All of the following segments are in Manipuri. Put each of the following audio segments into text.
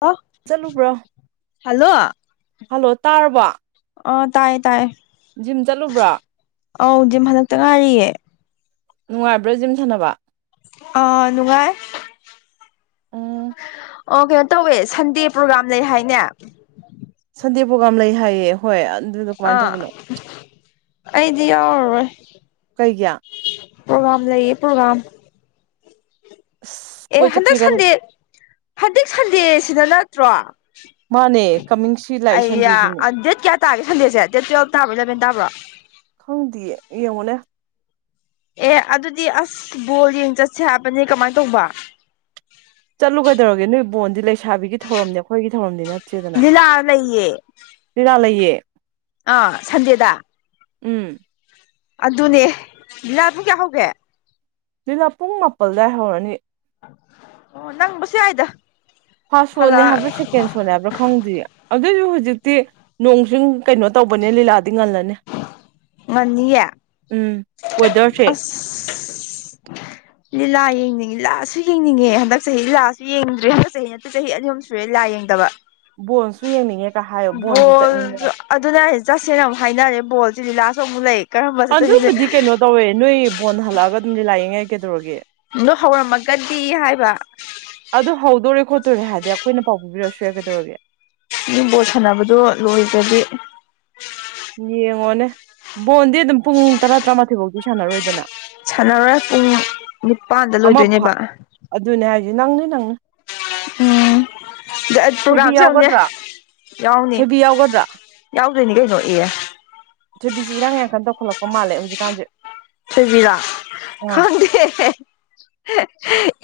ꯑꯣ ꯆꯠꯂꯨꯕ꯭ꯔꯣ ꯍꯜꯂꯣ ꯍꯜꯂꯣ ꯇꯥꯔꯕꯣ ꯑꯣ ꯇꯥꯏꯌꯦ ꯇꯥꯏꯌꯦ ꯖꯤꯝ ꯆꯠꯂꯨꯕ꯭ꯔꯣ꯫ ꯑꯧ ꯖꯤꯝ ꯍꯟꯂꯛꯇ ꯉꯥꯏꯔꯤꯌꯦ꯫ ꯅꯨꯡꯉꯥꯏꯕ꯭ꯔꯥ ꯖꯤꯝ ꯁꯥꯟꯅꯕ ꯑꯥ... ꯅꯨꯡꯉꯥꯏ ꯎꯝ ꯑꯣ ꯀꯩꯅꯣ ꯇꯧꯋꯦ ꯁꯟꯗꯦ ꯄ꯭ꯔꯣꯒ꯭ꯔꯥꯝ ꯂꯩ ꯍꯥꯏꯅꯦ꯫ ꯁꯟꯗꯦ ꯄ꯭ꯔꯣꯒꯥꯝ ꯂꯩ ꯍꯥꯏꯌꯦ ꯍꯣꯏ ꯑꯟ ꯑ ꯑꯩꯗꯤ ꯌꯥꯎꯔꯔꯣꯏ ꯀꯩꯒꯤ ꯄ꯭ꯔꯣꯒ꯭ꯔꯥꯝ ꯂꯩꯌꯦ ꯄ꯭ꯔꯣꯒ꯭ꯔꯥꯝ ꯑꯁ ꯑꯦ ꯀꯣꯏ ꯍꯟꯗꯛ ꯆꯠꯄꯤꯔ ꯁꯟꯗꯦ ꯍꯟꯗꯛ ꯁꯟꯗꯦ ꯁꯤꯗ ꯅꯠꯇ꯭ꯔꯣ꯫ ꯃꯥꯅꯦ ꯀꯃꯤꯡꯁꯤ ꯂꯥꯛꯏ ꯑꯩꯌꯥ ꯁꯟꯗꯦꯁꯤꯅꯦ ꯑ ꯗꯦꯠ ꯀꯌꯥ ꯇꯥꯒꯦ ꯁꯟꯗꯦꯠꯁꯦ ꯗꯦꯠ ꯇ꯭ꯋꯦꯜꯞ ꯇꯥꯕ꯭ꯔꯣ ꯏꯂꯕꯦꯟ ꯇꯥꯕ꯭ꯔꯣ ꯈꯪꯗꯤꯌꯦ ꯌꯨꯡꯉꯨꯅꯦ ꯑꯦ ꯑꯗꯨꯗꯤ ꯑꯁ ꯕꯣꯜ ꯌꯦꯡ ꯆꯠꯁꯦ ꯍꯥꯏꯕꯅꯦ ꯀꯃꯥꯏꯅ ꯇꯧꯕ ꯆꯠꯂꯨ ꯀꯩꯗꯧꯔꯒꯦ ꯅꯣꯏ ꯕꯣꯟꯗꯤ ꯂꯩꯁꯥꯕꯤꯒꯤ ꯊꯧꯔꯝꯅꯦ ꯑꯩꯈꯣꯏꯒꯤ ꯊꯧꯔꯝꯗꯤ ꯅꯠꯇꯦꯗꯅ ꯂꯤꯂꯥ ꯂꯩꯌꯦ ꯔꯤꯔꯤ ꯂꯩꯌꯦ ꯑ ꯁꯟꯗꯦꯗ ꯎꯝ ꯑꯗꯨꯅꯦ ꯂꯤꯂꯥ ꯄꯨꯡ ꯀꯌꯥ ꯍꯧꯒꯦ꯫ ꯂꯤꯂꯥ ꯄꯨꯡ ꯃꯥꯄꯜ ꯗꯥꯏ ꯍꯧꯔꯅꯤ꯫ ꯑꯣ ꯅꯪꯕꯁꯨ ꯌꯥꯏꯗ ꯐꯥꯔꯁ ꯁꯣꯅꯦ ꯍꯜꯂꯛ ꯍꯥꯏꯕ꯭ꯔꯥ ꯁꯦꯀꯦꯟ ꯁꯣꯅꯦ ꯍꯥꯏꯕ꯭ꯔꯥ ꯈꯪꯗ꯭ꯔꯤ ꯑꯗꯨꯏꯁꯨ ꯍꯧꯖꯤꯛꯇꯤ ꯅꯣꯡꯁꯤꯡ ꯀꯩꯅꯣ ꯇꯧꯕꯅꯦ ꯂꯤꯂꯥꯗꯤ ꯉꯜꯂꯅꯤ ꯉꯟꯅꯤꯌꯦ ꯎꯝ ꯋꯦꯗꯔꯁꯦ ꯑꯁ ꯂꯤꯂꯥ ꯌꯦꯡꯅꯤꯡꯉ ꯂꯤꯂꯥꯁꯨ ꯌꯦꯡꯅꯤꯡꯉꯦ ꯍꯟꯗꯛ ꯆꯍꯤ ꯂꯤꯂꯥꯁꯨ ꯌꯦꯡꯗꯔ꯭ꯤ ꯍꯟꯗꯛ ꯆꯍꯤ ꯆꯍꯤ ꯑꯅꯤ ꯑꯍꯨꯝ ꯁꯨꯔꯦ ꯂꯥꯏ ꯌꯦꯡꯗꯕ ꯕꯣꯟꯁꯨ ꯌꯦꯡꯅꯤꯡꯉꯦ ꯀ ꯍꯥꯏꯌꯣ ꯕꯣꯟꯁꯨ ꯆꯠꯅꯤꯡꯉꯦ ꯕꯣꯜꯁꯨ ꯑꯗꯨꯅ ꯑꯩ ꯆꯖꯁꯅ ꯑꯃꯨꯛ ꯍꯥꯏꯅꯔꯦ ꯕꯣꯜꯁꯤꯦꯗꯤ ꯂꯥꯁ ꯑꯃꯨꯛ ꯂꯩ ꯀꯔꯝꯕ ꯆꯠꯇꯣꯏꯅꯣꯁꯦ ꯑꯗꯨꯕꯨꯗꯤ ꯀꯩꯅꯣ ꯇꯧꯋꯦ ꯅꯣꯏ ꯕꯣꯟ ꯍꯜꯂꯛꯑꯒ ꯑꯗꯨꯝꯗꯤ ꯂꯥꯛꯏꯉꯥꯏ ꯀꯩꯗꯧꯔꯒꯦ ꯅꯣ ꯍꯧꯔꯝꯃꯒꯗꯤ ꯍꯥꯏꯕ ꯑꯗꯨ ꯍꯧꯗꯣꯔꯦ ꯈꯣꯠꯇꯣꯔꯦ ꯍꯥꯏꯗꯤ ꯑꯩꯈꯣꯏꯅ ꯄꯥꯎ ꯄꯤꯕꯤꯔꯛꯁꯨ ꯌꯥꯏ ꯀꯩꯗꯧꯔꯒꯦ ꯕꯣꯜ ꯁꯥꯟꯅꯕꯗꯣ ꯂꯣꯏꯒ꯭ꯔꯗꯤ ꯌꯦꯡꯉꯣꯅꯦ ꯕꯣꯜꯗꯤ ꯑꯗꯨꯝ ꯄꯨꯡ ꯇꯔꯥ ꯇꯔꯥꯃꯥꯊꯣꯏ ꯐꯥꯎꯗꯤ ꯁꯥꯟꯅꯔꯣꯏꯗꯅ ꯁꯥꯟꯅꯔꯣꯏ ꯄꯨꯡ ꯅꯤꯄꯥꯥꯟꯗ ꯑꯃ ꯂꯣꯏꯗꯣꯏꯅꯦꯕ ꯑꯗꯨꯅꯦ ꯍꯥꯏꯁꯦ ꯅꯪꯅꯦ ꯅꯪꯅꯤ ꯎꯝ ꯊꯣꯏꯕꯤ ꯄ꯭ꯔꯣꯒꯥꯝꯁꯨ ꯌꯥꯎꯅꯦ ꯌꯥꯎꯒꯗ꯭ꯔꯥ ꯌꯥꯎꯅꯤ ꯊꯣꯏꯕꯤ ꯌꯥꯎꯒꯗ꯭ꯔꯥ ꯌꯥꯎꯗꯣꯏꯅꯤ ꯀꯩꯅꯣ ꯏꯌꯦ ꯊꯣꯏꯕꯤꯁꯤ ꯏꯔꯥꯡ ꯌꯥꯡꯀꯟ ꯇꯈꯠꯂꯄ ꯃꯥꯜꯂꯦ ꯍꯧꯖꯤꯛꯀꯥꯟꯁꯦ ꯊꯦꯕꯤꯗ ꯑꯥ ꯈꯪꯗꯦ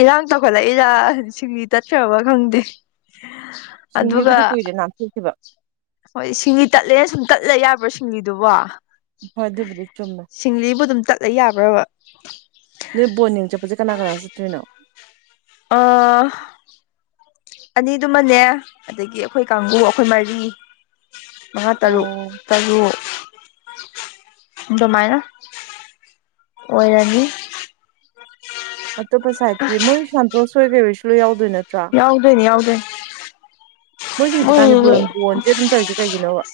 ꯏꯔꯥꯡ ꯇꯧꯈꯠꯂꯛꯏꯔ ꯁꯤꯡꯂꯤ ꯇꯠꯈꯕ ꯈꯪꯗꯦ ꯁꯤꯡꯂꯤ ꯑꯗꯨꯒ ꯕꯨꯗꯤ ꯀꯨꯏꯔꯦ ꯅꯥꯊꯣꯛꯈꯤꯕ ꯍꯣꯏ ꯁꯤꯡꯂꯤ ꯇꯠꯂꯦꯅ ꯁꯨꯝ ꯇꯠꯂ ꯌꯥꯕ꯭ꯔꯥ ꯁꯤꯡꯂꯤꯗꯨꯕꯣ ꯍꯣꯏ ꯑꯗꯨꯕꯨꯗꯤ ꯆꯨꯝꯅ ꯁꯤꯡꯂꯤꯕꯨ ꯑꯗꯨꯝ ꯆꯠꯂ ꯌꯥꯕ꯭ꯔꯕ ꯅꯣꯏ ꯕꯣꯟ ꯌꯦꯡ ꯆꯠꯄꯁꯦ ꯀꯅꯥ ꯀꯅꯥ ꯆꯠꯇ꯭ꯣꯏꯅꯣ ꯑꯥ ꯑꯅꯤꯗꯨꯃꯅꯦ ꯑꯗꯒꯤ ꯑꯩꯈꯣꯏ ꯀꯥꯡꯕꯨ ꯑꯩꯈꯣꯏ ꯃꯔꯤ ꯃꯍꯥ ꯇꯔꯨ ꯑꯣ ꯇꯔꯨ ꯑꯗꯨꯃꯥꯏꯅ ꯑꯣꯏꯔꯅꯤ ꯑꯇꯣꯞꯄ ꯁꯥꯏꯠꯇꯤ ꯃꯣꯏ ꯁꯟꯇꯣꯁ ꯍꯣꯏ ꯀꯩ ꯍꯣꯏꯁꯨ ꯂꯣꯏꯅꯥ ꯌꯥꯑꯣꯗꯣꯏ ꯅꯇꯔꯣ ꯅꯇ꯭ꯔ ꯌꯥꯎꯗꯣꯏꯅꯤ ꯌꯥꯎꯗꯣꯏꯅꯤ ꯃꯣꯏꯁꯦ ꯍꯧꯖꯤꯛ ꯃꯣꯏ ꯀꯥꯟꯅꯤꯄꯨꯔ ꯕꯣꯟꯁꯦ ꯑꯗꯨꯝ ꯇꯧꯔꯤꯁꯦ ꯀꯩꯒꯤꯅꯣꯕ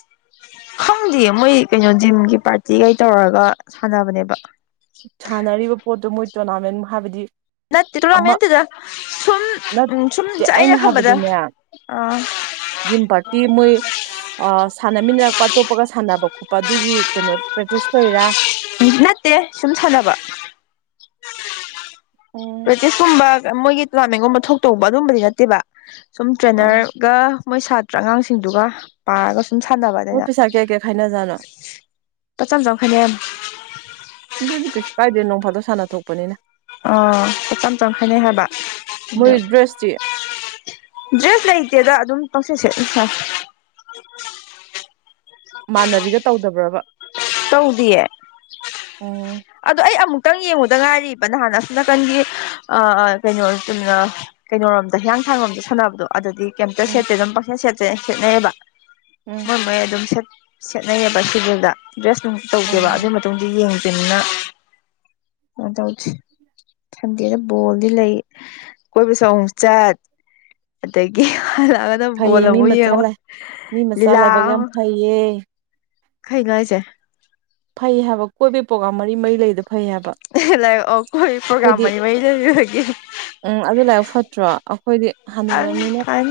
ꯈꯪꯗꯦ ꯃꯣꯏ ꯀꯩꯅꯣ ꯖꯤꯝꯒꯤ ꯄꯥꯔꯇꯤꯒꯩ ꯇꯧꯔꯒ ꯁꯥꯟꯅꯕꯅꯦꯕ ꯁꯥꯟꯅꯔꯤꯕ ꯄꯣꯠꯇꯣ ꯃꯣꯏ ꯇꯣꯔꯅꯥꯃꯦꯟ ꯍꯥꯏꯕꯗꯤ ꯅꯠꯇꯦ ꯑꯃ ꯇꯣꯔꯅꯥꯃꯦꯟꯗꯨꯨꯗ ꯁꯨꯝ ꯎ ꯁꯨꯝ ꯅꯠꯇꯦ ꯑꯩꯅ ꯈꯪꯕꯗ ꯍꯥꯏꯕꯗꯤꯅꯦ ꯑꯥ ꯖꯤꯝ ꯄꯥꯔꯇꯤ ꯃꯣꯏ ꯑ ꯁꯥꯟꯅꯃꯤꯟꯅꯔꯛꯄ ꯑꯇꯣꯞꯄꯒ ꯁꯥꯟꯅꯕ ꯈꯣꯠꯄ ꯑꯗꯨꯒꯤ ꯀꯩꯅꯣ ꯆꯨꯁ ꯇꯧ ꯔꯤꯔꯥ ꯅꯠꯇꯦ ꯁꯨꯝ ꯁꯥꯟꯅꯕ ꯑꯥ ꯄ꯭ꯔꯦꯛꯇꯤꯁꯀꯨꯝꯕ ꯃꯣꯏꯒꯤ ꯇꯣꯔꯅꯥꯃꯦꯟꯒꯨꯝꯕ ꯊꯣꯛꯇꯧꯕ ꯑꯗꯨꯝꯕꯗꯤ ꯅꯠꯇꯦꯕ ꯁꯨꯝ ꯇ꯭ꯔꯦꯅꯔ ꯒ ꯃꯣꯏ ꯁꯥꯇ꯭ꯔ ꯑꯉꯥꯡꯁꯤꯡꯗꯨꯒ ꯄꯥꯔꯒ ꯁꯨꯝ ꯁꯥꯟꯅꯕ ꯃꯣꯏ ꯑꯗꯨꯅ ꯄꯩꯁꯥ ꯀꯌꯥ ꯀꯌꯥ ꯈꯥꯏꯅꯖꯥꯠꯅꯣ ꯄꯠꯆꯝ ꯆꯈꯩꯅꯦ ꯑꯗꯨꯗꯤ ꯀꯩꯁꯨ ꯀꯥꯏꯗꯦ ꯅꯣꯡꯐꯥꯗꯣ ꯁꯥꯟꯅ ꯊꯣꯛꯄꯅꯤꯅ ꯑꯣ ꯆꯛꯇꯝ ꯆꯪꯈꯥꯏꯅꯦ ꯍꯥꯏꯕ ꯃꯣꯏ ꯑꯗꯨ ꯗ꯭ꯔꯦꯁꯇꯤ ꯗ꯭ꯔꯦꯁ ꯂꯩꯇꯦꯗ ꯑꯗꯨꯝ ꯄꯪꯁꯁꯦ ꯃꯥꯟꯅꯕꯤꯒ ꯇꯧꯗꯕ꯭ꯔꯕ ꯇꯧꯗꯤꯌꯦ ꯑꯣ ꯑꯗꯣ ꯑꯩ ꯑꯃꯨꯛꯇꯪ ꯌꯦꯡꯉꯨꯗ ꯉꯥꯏꯔꯤꯕ ꯅꯍꯥꯟ ꯑꯁꯣ ꯅꯥꯀꯟꯒꯤ ꯑ ꯀꯩꯅꯣꯅ ꯀꯩꯅꯣꯣꯔꯣꯝꯗ ꯍꯤꯌꯥꯡꯊꯥꯡꯂꯣꯝꯗ ꯁꯥꯟꯅꯕꯗꯣ ꯑꯗꯨꯗꯤ ꯀꯩꯝꯇ ꯎꯝ ꯁꯦꯠꯇꯦ ꯑꯗꯨꯝ ꯄꯪꯁꯦꯟ ꯁꯦꯠꯇꯦ ꯁꯦꯠꯅꯩꯌꯦꯕ ꯎꯝ ꯃꯣꯏ ꯃꯣꯏ ꯑꯗꯨꯝ ꯁꯦꯠꯅꯩꯑꯕ ꯁꯦꯗꯨꯜꯗ ꯗ꯭ꯔꯦꯁ ꯅꯨꯡ ꯇꯧꯗꯦꯕ ꯑꯗꯨ ꯎꯝ ꯗꯤ ꯌꯦꯡꯗꯅꯤꯅ ꯀꯩꯅ ꯇꯧꯗꯦ ꯊꯟꯗꯦꯅ ꯕꯣꯜꯗꯤ ꯂꯩ ꯀꯣꯏꯕꯁꯨ ꯑꯃꯨꯛ ꯆꯠ ꯑꯗꯒꯤꯂꯒꯅ ꯐꯩꯌꯦ ꯕꯣꯜ ꯃꯤ ꯑꯃꯨꯛ ꯃꯆꯥ ꯌꯦꯡꯉ ꯂꯤꯂꯥ ꯌꯦꯦ ꯈꯩꯅꯉꯥꯏꯁꯦ ꯐꯩ ꯍꯥꯏꯕ ꯀꯣꯏꯕ ꯄ꯭ꯔꯒꯥ꯭ꯔꯝ ꯃꯔꯤ ꯃꯔꯤ ꯂꯩꯗꯕ ꯂ ꯑꯩꯣꯏ ꯄ꯭ꯔꯣꯒꯥꯝ ꯃꯅꯤ ꯃꯔꯤ ꯂꯩꯔꯒꯦ ꯎꯝ ꯑꯗꯨ ꯂꯥꯏꯔꯤꯛ ꯐꯠꯇ꯭ꯔꯣ ꯑꯩꯈꯣꯏꯗꯤ ꯍꯅꯨꯔꯕꯅꯤꯅ ꯟꯟ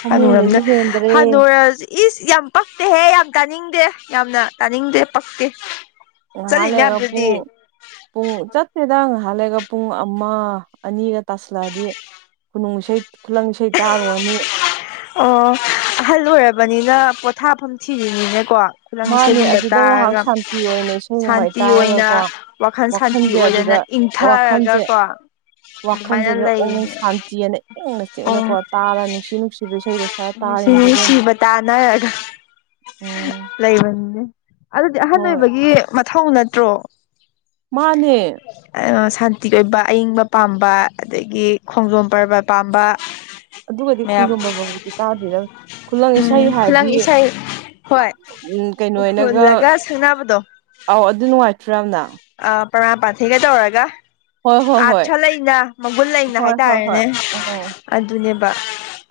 ꯐꯃꯨꯡꯗꯒꯤ ꯍꯅꯨꯔꯝꯗ ꯍꯦꯟꯗ꯭ꯔꯦ ꯍꯅꯨꯔ ꯏꯁ ꯌꯥꯝ ꯄꯛꯇꯦꯍꯦ ꯌꯥꯝ ꯇꯥꯅꯤꯡꯗꯦ ꯌꯥꯝꯅ ꯇꯥꯅꯤꯡꯗꯦ ꯄꯛꯇꯦ ꯉꯥꯏꯍꯥꯛ ꯂꯩꯔꯒ ꯆꯠꯂꯤꯅꯦꯌꯥꯝꯗꯨꯗꯤ ꯄꯨꯡ ꯄꯨꯡ ꯆꯠꯇꯠꯇꯦꯗ ꯉꯍꯥꯟꯜꯂꯒ ꯄꯨꯡ ꯑꯃ ꯑꯅꯤꯒ ꯇꯥꯁꯂꯛꯑꯗꯤ ꯈꯨꯅꯨꯡ ꯏꯁꯩ ꯈꯨꯂꯪ ꯏꯁꯩ ꯇꯥꯔꯨꯔꯅꯤ ꯑꯣ ꯑꯍꯜ ꯑꯣꯏꯔꯕꯅꯤꯅ ꯄꯣꯊꯥꯐꯝ ꯊꯤꯔꯤꯅꯤꯅꯦꯀꯣ ꯈꯨꯂꯪ ꯃꯥꯅꯦ ꯏꯁꯩꯒꯨꯝꯕ ꯑꯗꯨꯗ ꯉꯥꯏꯍꯥꯛ ꯇꯥꯔꯒ ꯁꯥꯟꯇꯤ ꯑꯣꯏꯅ ꯏꯁꯩ ꯅꯣꯡꯃꯥꯏ ꯁꯥꯟꯇꯤ ꯑꯣꯏꯅ ꯇꯥꯔꯒꯀꯣ ꯋꯥꯈꯜ ꯁꯥꯟꯇꯤ ꯋꯥꯈꯜꯁꯦ ꯑꯣꯏꯅꯗꯅ ꯑꯗꯨꯗ ꯋꯥꯈꯜꯁꯦ ꯏꯪꯊꯔꯒꯀꯣ ꯋꯥꯈꯜꯁꯤꯗ ꯑꯣꯡ ꯁꯥꯟꯇꯤ ꯑꯅ ꯏꯪꯅ ꯆꯤꯛꯅꯀꯣ ꯇꯥꯔ ꯅꯨꯡꯁꯤ ꯅꯨꯡꯁꯤꯕ ꯏꯁꯩꯗꯁꯨ ꯎ ꯁꯤ ꯁꯤꯕ ꯇꯥꯅꯔꯒ ꯎꯝ ꯂꯩꯕꯅꯤꯅꯦ ꯑꯗꯨꯗꯤ ꯑꯍꯟ ꯍꯣꯏ ꯑꯣꯏꯕꯒꯤ ꯃꯊꯧ ꯅꯠꯇ꯭ꯔꯣ ꯃꯥꯅꯦ ꯁꯥꯟꯇꯤ ꯑꯣꯏꯕ ꯑꯏꯤꯡꯕ ꯄꯥꯝꯕ ꯑꯗꯒꯤ ꯈꯣꯡꯖꯣꯝ ꯄꯔꯕ ꯄꯥꯝꯕ ꯑꯗꯨꯒꯗꯤ ꯃꯌꯥꯝ ꯈꯣꯡꯖꯣꯝ ꯕ꯭ꯔꯕꯕꯨꯗꯤ ꯇꯥꯗꯣꯏꯗ ꯈꯨꯂꯪ ꯏꯁꯩ ꯎꯝ ꯍꯥꯏꯔꯗꯤ ꯈꯨꯂꯪ ꯏꯁꯩ ꯍꯣꯏ ꯎꯝ ꯀꯩꯅꯣꯅꯒ ꯍꯨꯜꯂꯒ ꯁꯛꯅꯕꯗꯣ ꯑꯥꯎ ꯑꯗꯨ ꯅꯨꯡꯉꯥꯏꯇ꯭ꯔꯕꯅ ꯑ ꯄ꯭ꯔꯃꯥꯄꯥ ꯊꯤꯒꯩꯗ ꯑꯣꯔꯒ ꯍꯣꯏ ꯍꯣꯏ ꯍꯣꯏ ꯑꯥꯊ ꯂꯩꯅ ꯃꯒꯨꯟ ꯂꯩꯅ ꯍꯣꯏ ꯍꯣꯏ ꯍꯣꯏ ꯍꯥꯏꯇꯥꯔꯦꯅꯦ ꯎꯝ ꯑꯗꯨꯅꯦꯕ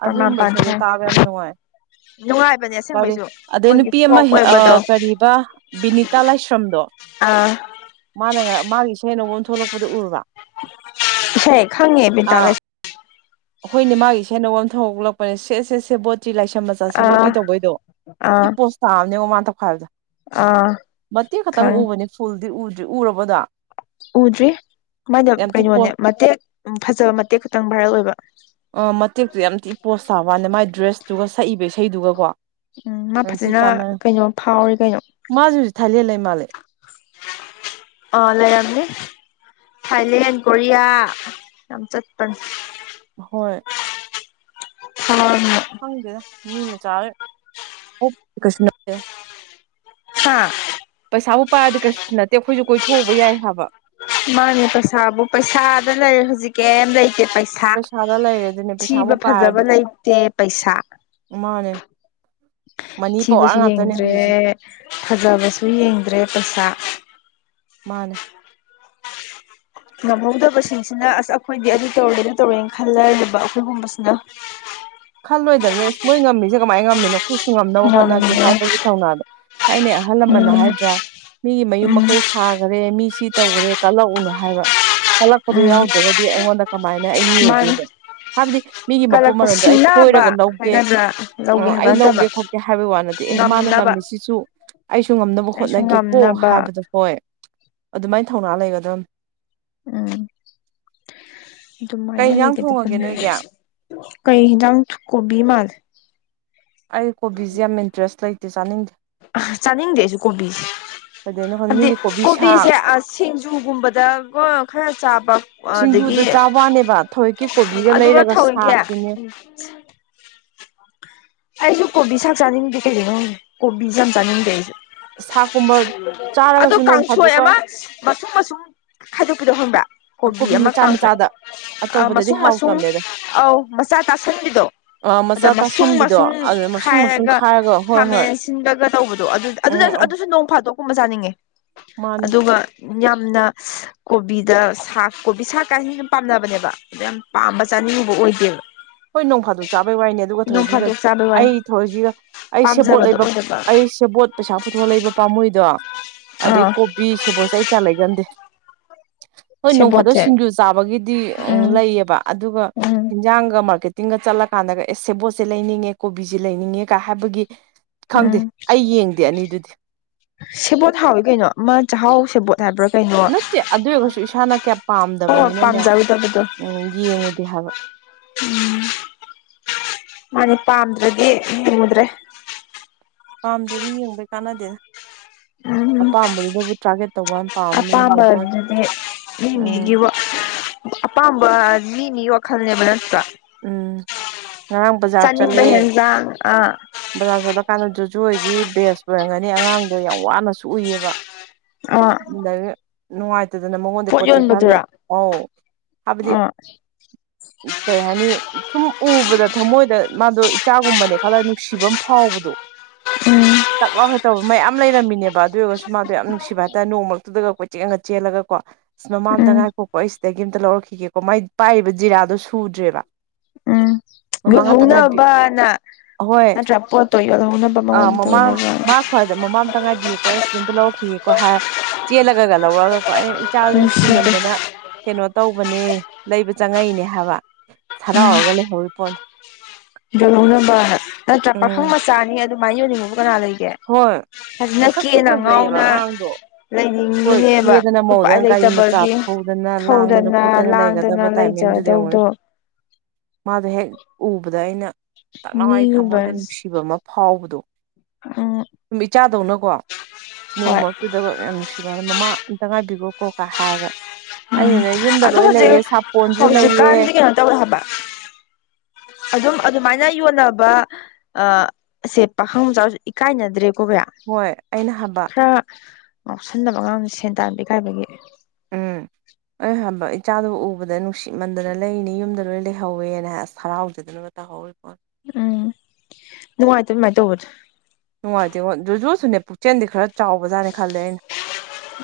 ꯇꯅꯥ ꯑꯗꯨꯒꯨꯝꯕ ꯏꯁꯩꯗꯣ ꯄꯖꯦ ꯇꯥꯕ ꯌꯥꯝ ꯅꯨꯡꯉꯥꯏ ꯅꯨꯡꯉꯥꯏꯕꯅꯦ ꯀꯔꯤ ꯑꯁꯦꯡꯕꯩꯁꯨ ꯑꯗꯩ ꯃꯣꯏꯒꯤ ꯅꯨꯄꯤ ꯑꯃ ꯐꯣꯛ ꯑꯣꯏꯕꯗꯣ ꯀꯔꯤꯕ ꯕꯤꯅꯤꯇꯥ ꯂꯥꯏꯁ꯭ꯔꯝꯗꯣ ꯑꯥ ꯃꯥꯅ ꯃꯥꯒꯤ ꯏꯁꯩꯅꯒꯝ ꯊꯣꯛꯂꯛꯄꯗ ꯎꯔꯨꯔꯕꯥ ꯍꯦ ꯈꯉꯦ ꯄ ꯇꯂꯦ ꯍꯣꯏꯅꯦ ꯃꯥꯒꯤ ꯁꯦꯅ ꯋꯥꯝ ꯊꯣꯛꯂꯛꯄꯅꯦ ꯁꯦ ꯁꯦꯠ ꯁꯦ ꯕꯣꯠꯇ꯭ꯤ ꯂꯥꯏꯁꯝ ꯆꯁꯤꯦꯕꯣꯔꯇꯤ ꯑꯥ ꯇꯧꯕꯩꯗꯣ ꯏ ꯑꯥ ꯄꯣꯁ ꯇꯥꯑꯕꯅꯦꯕꯣ ꯃꯥꯅ ꯇꯧꯈꯥꯏ ꯍꯥꯏꯕꯗꯣ ꯑꯥ ꯃꯇꯦꯛ ꯈꯛꯇꯪ ꯈꯪꯉꯦ ꯎꯕꯅꯦ ꯐꯨꯜꯗꯤ ꯎꯗ꯭ꯔꯤ ꯎꯔꯕꯗꯣ ꯎꯗ꯭ꯔꯤ ꯃꯅ ꯊꯤ ꯄꯣ ꯀꯩꯅꯣꯅꯦ ꯃꯇꯦꯛ ꯐꯖꯕ ꯃꯇꯦꯛ ꯈꯛꯇꯪ ꯚꯥꯏꯔꯛ ꯑꯣꯏꯕ ꯑ ꯃꯇꯦꯛꯇꯣ ꯌꯥꯝ ꯊꯤꯛ ꯄꯣꯁ ꯁꯥꯥꯕ ꯋꯥꯅꯤꯅꯦ ꯃꯥꯏ ꯗ꯭ꯔꯦꯁꯇꯨꯒ ꯁꯛꯏꯕ ꯏꯁꯩꯗꯨꯒꯀꯣ ꯎꯝ ꯃꯥ ꯐꯖꯅ ꯀꯩꯅꯣ ꯐꯥꯎꯋꯤ ꯀꯩꯅꯣ ꯃꯥꯖꯨ ꯍꯨꯖꯤꯛ ꯊꯥꯏꯂꯦ ꯂꯩ ꯃꯥꯜꯂꯦ ꯑ ꯂꯩꯔꯝꯅꯤ ꯊꯥꯏꯂꯦꯟ ꯀꯣꯔꯤꯌꯥ ꯌꯥꯝ ꯆꯠꯄꯅꯦ ꯍꯣꯏ ꯍ ꯗ ꯅꯤꯃ ꯆꯥ ꯀ ꯍꯥꯥ ꯄꯩꯁꯥꯕꯨ ꯄꯥꯔꯗꯤ ꯀꯩꯁꯨ ꯅꯠꯇꯦ ꯑꯩꯈꯣꯏꯁꯨ ꯀꯣꯏꯊꯣꯛꯎꯕ ꯌꯥꯏ ꯍꯥꯏꯕ ꯃꯥꯅꯦ ꯄꯩꯁꯥꯕꯨ ꯄꯩꯁꯥꯗ ꯂꯩꯔꯦ ꯍꯧꯖꯤꯛ ꯀꯩꯝ ꯂꯩꯇꯦ ꯄꯩ ꯁꯥ ꯄꯩꯁꯥꯗ ꯂꯩꯔꯦ ꯑꯗꯨꯅꯦ ꯄꯩꯁꯥꯕꯨ ꯊꯤꯕ ꯐꯖꯕ ꯄꯥꯏꯔꯗꯤ ꯂꯩꯇꯦ ꯄꯩꯁꯥ ꯃꯥꯅꯦ ꯃꯅꯤ ꯄꯋꯥꯔ ꯊꯤꯕꯁꯨ ꯉꯥꯛꯇꯅꯦ ꯌꯦꯡꯗ꯭ꯔꯦ ꯍꯧꯖꯤꯛꯁꯦ ꯐꯖꯕꯁꯨ ꯌꯦꯡꯗ꯭ꯔꯦ ꯄꯩꯁꯥ ꯃꯥꯅꯦ ꯉꯝꯍꯧꯗꯕꯁꯤꯡꯁꯤꯅ ꯑꯁ ꯑꯩꯈꯣꯏꯗꯤ ꯑꯗꯨ ꯇꯧꯔꯦꯅ ꯇꯧꯔꯦꯅ ꯈꯜꯂꯅꯤꯕ ꯑꯩꯈꯣꯏꯒꯨꯝꯕꯁꯤꯅ ꯈꯜꯂꯣꯏꯗꯝꯅꯦ ꯑꯁ ꯃꯣꯏ ꯉꯝꯃꯤꯖꯦ ꯀꯃꯥꯏ ꯉꯝꯃꯤꯅꯣ ꯑꯩꯈꯣꯢꯁꯨ ꯉꯝꯅꯕ ꯍꯣꯠꯅꯒꯦ ꯉꯝꯗꯦ ꯍꯥꯏꯕꯒꯤ ꯊꯧꯅꯥꯗꯣ ꯊꯥꯏꯅꯩ ꯑꯍꯜ ꯂꯃꯟꯅ ꯎꯝ ꯍꯥꯏꯗ꯭ꯔꯥ ꯃꯤꯒꯤ ꯃꯌꯨꯝ ꯎꯝ ꯃꯀꯩ ꯁꯥꯈꯔꯦ ꯃꯤ ꯁꯤ ꯇꯧꯒ꯭ꯔꯦ ꯀꯜꯂꯛꯎꯅꯣ ꯍꯥꯏꯕ ꯀꯜꯂꯛꯄꯗꯣ ꯎꯝ ꯌꯥꯎꯗ꯭ꯔꯒꯗꯤ ꯑꯩꯉꯣꯟꯗ ꯀꯃꯥꯏꯅ ꯑꯩ ꯃꯤ ꯃꯥꯅꯤ ꯑꯣꯏꯗꯣꯏꯅꯣ ꯍꯥꯏꯕꯗꯤ ꯃꯤꯒꯤ ꯃꯄꯨꯞ ꯀꯜꯂꯛꯄ ꯃꯔꯣꯟꯗꯣ ꯑꯩ ꯀꯣꯏꯔꯒ ꯁꯤꯡꯅꯕ ꯂꯧꯒꯦ ꯍꯥꯏꯒꯗ꯭ꯔꯥ ꯎ ꯂꯧꯒꯦ ꯑꯩ ꯍꯥꯏꯕ ꯅꯠꯇꯕ ꯂꯧꯒꯦ ꯈꯣꯠꯀꯦ ꯍꯥꯏꯕꯩ ꯋꯥ ꯅꯠꯇꯦ ꯑꯦ ꯃꯥꯅ ꯉꯝꯅꯕ ꯉꯝꯃꯤꯁꯤꯁꯨ ꯑꯩꯁꯨ ꯉꯝꯅꯕ ꯑꯩꯁꯨ ꯍꯣꯠꯅꯒꯦꯀꯣ ꯉꯝꯅꯕ ꯍꯥꯕꯗꯣ ꯍꯣꯏ ꯑꯗꯨꯃꯥꯏꯅ ꯊꯧꯅꯥ ꯂꯩꯒꯗꯝ ꯎꯝ ꯀꯩ ꯑꯗꯨꯃꯥꯏꯅ ꯏꯟꯖꯥꯡ ꯊꯣꯡꯉꯒꯦ ꯂꯩꯒꯗꯕꯅꯦ ꯅꯣꯏꯒꯤ ꯀꯩ ꯍꯤꯟꯖꯥꯡ ꯀꯣꯕꯤ ꯃꯥꯜꯂꯦ ꯑꯩ ꯀꯣꯕꯤꯖꯦ ꯌꯥꯝ ꯏꯟꯇꯔꯦꯁ ꯂꯩꯇꯦ ꯆꯥꯅꯤꯡꯗꯦ ꯑ ꯆꯥꯅꯤꯡꯗꯦ ꯑꯩꯁꯨ ꯀꯣꯕꯤꯖꯦ ꯀꯩꯗꯩꯅꯣ ꯈꯪꯗꯦ ꯍꯥꯏꯗꯤ ꯃꯤꯗꯤ ꯀꯣꯕꯤ ꯁꯥꯛ ꯀꯣꯕꯤꯁꯦ ꯁꯤꯡꯖꯨꯒꯨꯝꯕꯗꯒ ꯈꯔ ꯆꯥꯕ ꯑꯗꯒꯤ ꯁꯤꯡꯖꯨꯗ ꯆꯥꯕꯋꯥꯅꯦꯕ ꯊꯑꯣꯏꯀꯤ ꯀꯣꯕꯤꯒ ꯑꯗꯨꯒ ꯂꯩꯔꯒ ꯊꯧꯋꯣꯡꯀꯤ ꯁꯥꯛꯇꯤꯅꯦ ꯑꯩꯁꯨ ꯀꯣꯕꯤ ꯆꯥꯛ ꯆꯥꯅꯤꯡꯗꯦ ꯀꯩꯒꯤꯅꯣ ꯈꯪꯠꯦ ꯀꯣꯕꯤꯟꯖꯦ ꯌꯥꯝ ꯆꯥꯅꯤꯡꯗꯦ ꯑꯩꯖꯨ ꯁꯥꯛꯀꯨꯝꯕ ꯑꯗꯨ ꯆꯥꯔꯒꯁꯨ ꯅꯣꯡ ꯀꯥꯡꯁꯣꯏ ꯐꯥꯗꯣꯛꯀ ꯑꯃ ꯃꯁꯨꯡ ꯃꯁꯨꯝ ꯈꯥꯏꯗꯣꯛꯄꯤꯗꯣ ꯈꯪꯕ꯭ꯔꯥ ꯀꯣꯕꯤ ꯑꯃ ꯃꯆꯥ ꯀꯥꯡꯁꯣꯢ ꯃꯆꯥꯗ ꯑ ꯑꯆꯧꯕꯗꯗꯤ ꯃꯁꯨꯡ ꯃꯁꯨꯝ ꯍꯥꯎꯇꯝꯅꯦꯗ ꯑꯧ ꯃꯆꯥ ꯇꯥꯁꯟꯕꯤꯗꯣ ꯑ ꯑꯗ ꯃꯆꯥ ꯃꯁꯨꯡ ꯇꯥꯁꯟꯕꯤꯗꯣ ꯃꯁꯨꯡ ꯑꯗ ꯃꯁꯨꯡ ꯃꯁꯨꯡ ꯈꯥꯢꯔꯒ ꯈꯥꯏꯔꯒ ꯍꯣꯏ ꯈꯥꯃꯦꯟ ꯍꯣꯏ ꯐꯁꯤꯟꯕꯒ ꯇꯧꯕꯗꯣ ꯑꯗꯨꯗ ꯎꯝ ꯑꯗꯨꯁꯨ ꯅꯣꯡ ꯐꯥꯗꯣꯛꯀꯨꯝꯕ ꯆꯥꯅꯤꯡꯉꯦ ꯃꯥꯅꯦ ꯑꯗꯨꯒ ꯌꯥꯝꯅ ꯀꯣꯕꯤꯗ ꯁꯥꯛ ꯀꯣꯕꯤ ꯁꯥꯛ ꯀꯥꯏꯁꯤ ꯁꯨꯝ ꯄꯥꯝꯅꯕꯅꯦꯕ ꯑꯗꯨ ꯌꯥꯝ ꯄꯥꯝꯕ ꯆꯥꯅꯤꯡꯉꯨꯕ ꯑꯣꯏꯗꯦꯕ ꯍꯣꯏ ꯅꯣꯡ ꯐꯥꯗꯣꯛ ꯆꯥꯕꯩ ꯋꯥꯏꯅꯦ ꯑꯗꯨꯒ ꯅꯣꯡ ꯊꯣꯢꯡꯀꯤꯒ ꯐꯥꯗꯣꯛ ꯆꯥꯕꯩ ꯋꯥꯅꯤ ꯊꯣꯏꯡꯒꯤꯒ ꯑꯩ ꯁꯦꯕꯣꯠ ꯄꯥꯝꯖꯕꯗꯣ ꯂꯩꯕ ꯑꯣꯏꯗꯕ ꯑꯩ ꯑꯩ ꯁꯦꯕꯣꯠ ꯄꯩꯁꯥ ꯄꯨꯊꯣꯛꯑ ꯂꯩꯏꯕ ꯄꯥꯝꯃꯣꯏꯗꯣ ꯑꯗꯩ ꯑꯥ ꯀꯣꯕꯤ ꯁꯦꯕꯣꯠꯁꯦ ꯑꯩ ꯀꯌꯥ ꯂꯩꯒꯟꯗꯦ ꯍꯣꯏ ꯅꯣꯡ ꯐꯥꯗꯣꯛ ꯁꯦꯕꯣꯠꯁꯦ ꯁꯤꯡꯖꯨ ꯆꯥꯕꯒꯤꯗꯤ ꯎ ꯎꯝ ꯂꯩꯌꯦꯕ ꯑꯗꯨꯒ ꯎꯝ ꯍꯤꯟꯖꯥꯡꯒ ꯃꯔ ꯀꯦꯇꯤꯡꯒ ꯆꯠꯂꯀꯥꯟꯗꯒ ꯑꯦ ꯁꯦꯕꯣꯠꯁꯦ ꯂꯩꯅꯤꯡꯉꯦ ꯀꯣꯕꯤꯖꯦ ꯂꯩꯅꯤꯡꯉꯦ ꯀ ꯍꯥꯕꯒꯤ ꯈꯪꯗꯦ ꯎꯝ ꯑꯩ ꯌꯦꯡꯗꯦ ꯑꯅꯤꯗꯨꯗꯤ ꯁꯦꯕꯣꯠ ꯍꯥꯎꯋꯤ ꯀꯩꯅꯣ ꯃꯥ ꯆꯥꯛꯍꯥꯎ ꯁꯦꯕꯣꯠ ꯇꯥꯕ꯭ꯔꯣ ꯀꯩꯅꯣ ꯅꯠꯇꯦ ꯑꯗꯨ ꯑꯣꯏꯔꯒꯁꯨ ꯏꯁꯥꯅ ꯀꯌꯥ ꯍꯣꯏ ꯄꯥꯝꯗꯕꯅꯤꯅꯅꯦ ꯄꯥꯝꯖꯔꯨꯗꯕꯗꯣ ꯎꯝ ꯌꯦꯡꯉꯨꯗꯦ ꯍꯥꯏꯕ ꯎꯝ ꯃꯥꯅꯦ ꯄꯥꯝꯗ꯭ꯔꯗꯤ ꯌꯦꯡꯉꯨꯗ꯭ꯔꯦ ꯄꯥꯝꯗ꯭ꯔꯗꯤ ꯌꯦꯡꯕꯩ ꯀꯥꯟꯅꯗꯦ ꯑꯄꯥꯝꯕꯗꯨꯗꯕꯨ ꯇ꯭ꯔꯥꯒꯦꯠ ꯇꯧꯕ ꯋꯥꯅꯤ ꯄꯥꯝꯕ ꯌꯦꯡꯕ ꯑꯄꯥꯝꯕ ꯋꯥꯅꯤ ꯑꯗꯨꯗꯤ ꯃꯤ ꯎꯝ ꯃꯤꯒꯤ ꯋꯥ ꯑꯄꯥꯝꯕ ꯃꯤꯅꯤ ꯋꯥꯈꯜꯅꯦꯕ ꯅꯠꯇ꯭ꯔ ꯎꯝ ꯉꯔꯥꯡ ꯕꯖꯥꯔ ꯆꯠꯂꯦ ꯆꯅꯤꯡꯕ ꯍꯦꯟꯗꯥꯥꯡ ꯑ ꯕꯖꯥꯔ ꯆꯠꯂꯀꯥꯟꯗ ꯖꯨꯖꯨꯣꯏꯒꯤ ꯕꯦꯁ ꯑꯣꯏꯔꯝꯒꯅꯤ ꯑꯉꯥꯡꯗꯣ ꯌꯥꯝ ꯋꯥꯅꯁꯨ ꯎꯏꯌꯦꯕ ꯑꯥ ꯗꯒꯤ ꯅꯨꯡꯉꯥꯏꯇꯗꯅ ꯃꯉꯣꯟꯗꯤ ꯄꯣꯠ ꯆꯩꯩ ꯈꯔꯍꯜꯂꯦ ꯑꯧ ꯍꯥꯏꯕꯗꯤ ꯑ ꯀꯩ ꯍꯥꯏꯅꯤ ꯁꯨꯝ ꯎꯕꯗ ꯊꯃꯣꯏꯗ ꯃꯥꯗꯣ ꯆꯥꯒꯨꯝꯕꯅꯦ ꯈꯜꯂ ꯅꯨꯡꯁꯤꯕ ꯑꯃ ꯐꯥꯎꯕꯗꯣ ꯎꯝ ꯇꯛ ꯂꯥꯎꯅ ꯇꯧꯕ ꯃꯌꯥꯝ ꯂꯩꯔꯝꯃꯤꯅꯦꯕ ꯑꯗꯨ ꯑꯣꯏꯔꯒꯁꯨ ꯃꯥꯗꯣ ꯌꯥꯝ ꯅꯨꯡꯁꯤꯕ ꯍꯥꯏꯇꯥꯔꯦ ꯅꯣꯡ ꯃꯔꯛꯇꯨꯗꯒ ꯀꯣꯏ ꯆꯦꯟꯒ ꯆꯦꯜꯂꯒꯀꯣ ꯢꯁ ꯃꯃꯥ ꯑꯝꯇ ꯎꯝ ꯉꯥꯏꯈꯣꯀꯣ ꯑꯩ ꯁꯤꯗꯒꯤ ꯑꯝꯇ ꯂꯧꯔꯛꯈꯤꯒꯦꯀꯣ ꯃꯥꯏ ꯄꯥꯏꯔꯤꯕ ꯖꯤꯔꯥꯗꯣ ꯁꯨ ꯗ꯭ꯔꯦꯕ ꯎꯝ ꯌꯣꯜꯍꯧꯅꯕꯅ ꯑꯍꯣꯏ ꯅꯠꯇ꯭ꯔꯥ ꯄꯣꯠꯇꯣ ꯌꯣꯜꯍꯧꯅꯕ ꯃꯉꯣꯟꯗ ꯇꯧꯅꯕꯅ ꯈꯣꯏ ꯑꯗꯨꯗ ꯃꯃꯥꯝꯇ ꯉꯥꯏꯕꯤꯌꯨꯀꯣ ꯑꯦꯛꯁꯤꯗꯦꯟꯇ ꯂꯧꯔꯛꯈꯤꯒꯦꯀꯣ ꯍꯥꯏ ꯆꯦꯜꯂꯒ ꯂꯧꯔꯒ ꯍꯣꯏ ꯑꯩ ꯏꯆꯥ ꯅꯨꯡꯁꯤꯗꯦ ꯅꯨꯡꯁꯤꯃꯟꯗꯅ ꯀꯩꯅꯣ ꯇꯧꯕꯅꯦ ꯂꯩꯕ ꯆꯪꯉꯛꯏꯅꯦ ꯍꯥꯏꯕ ꯁꯔꯥꯎꯔꯒ ꯂꯩꯍꯧꯔꯤ ꯄꯣꯠꯁ ꯂꯨꯝꯕ ꯅꯠꯇ꯭ꯔꯥ ꯄꯥꯈꯨꯡ ꯎꯝ ꯃꯆꯥꯅꯤ ꯑꯗꯨꯃꯥꯏꯅ ꯌꯣꯟꯅꯤꯡꯕꯕꯨ ꯀꯅꯥ ꯂꯩꯒꯦ ꯍꯣꯏ ꯑꯗꯨꯅ ꯀꯦ ꯃꯁꯛꯁꯨ ꯐꯖꯩꯌꯦꯕ ꯅꯪꯉꯎꯅ ꯑꯉꯥꯡꯗꯣ ꯍꯣꯏ ꯂꯩꯅꯤꯡꯉꯤꯅꯦꯕ ꯀꯦꯗꯅ ꯎꯄꯥꯏ ꯃꯧꯗꯅ ꯒꯥꯔꯤ ꯃꯆꯥ ꯂꯩꯇꯕꯒꯤ ꯊꯧꯗꯅ ꯂꯥꯡꯗꯅ ꯊꯧꯗꯅ ꯈꯣꯠꯇꯅ ꯂꯥꯡꯗꯅ ꯂꯩꯒꯗꯕ ꯂꯩꯖ ꯇꯥꯏꯃꯤꯡꯗꯨꯗ ꯌꯦꯡꯉꯨꯅꯦ ꯇꯧꯗꯣ ꯃꯥꯗꯣ ꯍꯦꯛ ꯎꯕꯗ ꯑꯩꯅ ꯇꯛꯂꯏ ꯃꯤꯑꯣꯏꯕ ꯊꯃꯣꯏꯗ ꯅꯨꯡꯁꯤꯕ ꯑꯃ ꯐꯥꯎꯕꯗꯣ ꯎꯝ ꯁꯨꯝ ꯏꯆꯥꯗꯧꯅꯀꯣ ꯍꯣꯏ ꯅꯣꯡꯃ ꯑꯗꯨꯨꯗꯒ ꯌꯥꯝ ꯅꯨꯡꯁꯤꯕ ꯃꯃꯥ ꯑꯝꯇ ꯉꯥꯏꯕꯤꯈꯣ ꯀꯣ ꯀꯥ ꯍꯥꯏꯔꯒ ꯑꯩꯅꯅꯦ ꯌꯨꯝꯗ ꯑꯗꯣ ꯂꯣꯏ ꯂꯩꯑ ꯁꯥꯄꯣꯟꯁꯨ ꯂꯩꯌꯦ ꯇꯧꯕ ꯑꯗꯨꯝ ꯑꯗꯨꯃꯥꯏꯅ ꯌꯣꯟꯅꯕ ꯑꯁꯦ ꯄꯥꯈꯪ ꯃꯆꯥꯥꯎꯁꯨ ꯏꯀꯥꯏꯅꯗ꯭ꯔꯦ ꯀꯣ ꯕꯔꯥ ꯍꯣꯏ ꯑꯩꯅ ꯍꯥꯏꯕ ꯈꯔ ꯉꯥꯎꯁꯟꯗꯕ ꯑꯉꯥꯡꯁ ꯁꯦꯟ ꯇꯥꯟꯕ ꯄ ꯀꯥꯏꯕꯒꯤ ꯎꯝ ꯍ ꯍꯕ ꯏꯆꯥꯗꯨꯕꯨ ꯎꯕꯗ ꯅꯨꯡꯁꯤꯠꯃꯟꯗꯅ ꯂꯩꯅꯤ ꯌꯨꯝꯗ ꯂꯣꯏ ꯂꯩꯍꯧꯋꯦꯅ ꯍꯥꯏ ꯍꯔꯥꯎꯖꯗꯅ ꯍꯋꯕ ꯎꯝ ꯅꯨꯡꯉꯥꯏꯇ ꯅꯨꯡꯃꯥꯏꯅ ꯇꯧꯕꯗ ꯅꯨꯡꯉꯥꯏꯇꯦꯉꯨꯖꯨꯁꯨꯅꯦ ꯄꯨꯛꯆꯦꯜꯗꯤ ꯈꯔ ꯆꯥꯎꯕꯖꯥꯠꯅꯦ ꯈꯜꯂꯦ ꯑꯩꯅ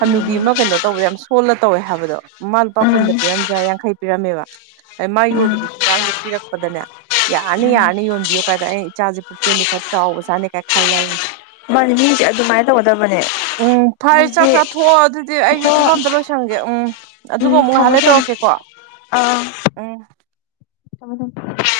ꯍꯟꯅꯨꯕꯤ ꯑꯃ ꯀꯩꯅꯣ ꯇꯧꯕꯗ ꯌꯥꯝ ꯁꯣꯜꯂ ꯇꯧꯋꯦ ꯍꯥꯏꯕꯗꯣ ꯃꯥꯃ ꯂꯨꯄꯥ ꯀꯨꯟꯗ ꯎꯝ ꯄꯤꯔꯝꯗ꯭ꯔ ꯌꯥꯡꯈꯩ ꯄꯤꯔꯝꯃꯦꯕ ꯑꯩ ꯃꯥ ꯌꯣꯜꯂꯤꯕ ꯍꯤꯟꯖꯥꯡꯗꯣ ꯄꯤꯔꯛꯄꯗꯅꯦ ꯌꯥꯔꯅꯤ ꯎꯝ ꯌꯥꯔꯅꯤ ꯌꯣꯟꯕꯤꯌꯨ ꯀꯥꯏꯗ ꯑꯩ ꯏꯆꯥꯁꯦ ꯄꯨꯛꯆꯦꯟꯗꯤ ꯈꯔ ꯆꯥꯎꯕ ꯆꯥꯠꯅꯤ ꯀꯥꯏ ꯈꯜꯂ ꯃꯥꯅꯤ ꯃꯤꯁꯦ ꯑꯗꯨꯃꯥꯏꯅ ꯇꯧꯒꯗꯕꯅꯦ ꯎꯝ ꯐꯔꯦ ꯆꯥꯛ ꯍꯥꯏꯕꯗꯤ ꯆꯥꯊꯣꯛꯑꯣ ꯑꯗꯨꯗꯤ ꯑꯩꯁꯨ ꯍꯣ ꯊꯕ ꯑꯃꯗ ꯂꯣꯏꯁꯟꯒꯦ ꯎꯝ ꯑꯗꯨꯒ ꯑꯃꯨꯛ ꯉꯍꯜꯂꯦ ꯇꯧꯔꯛꯀꯦꯀꯣ ꯎꯝ ꯑ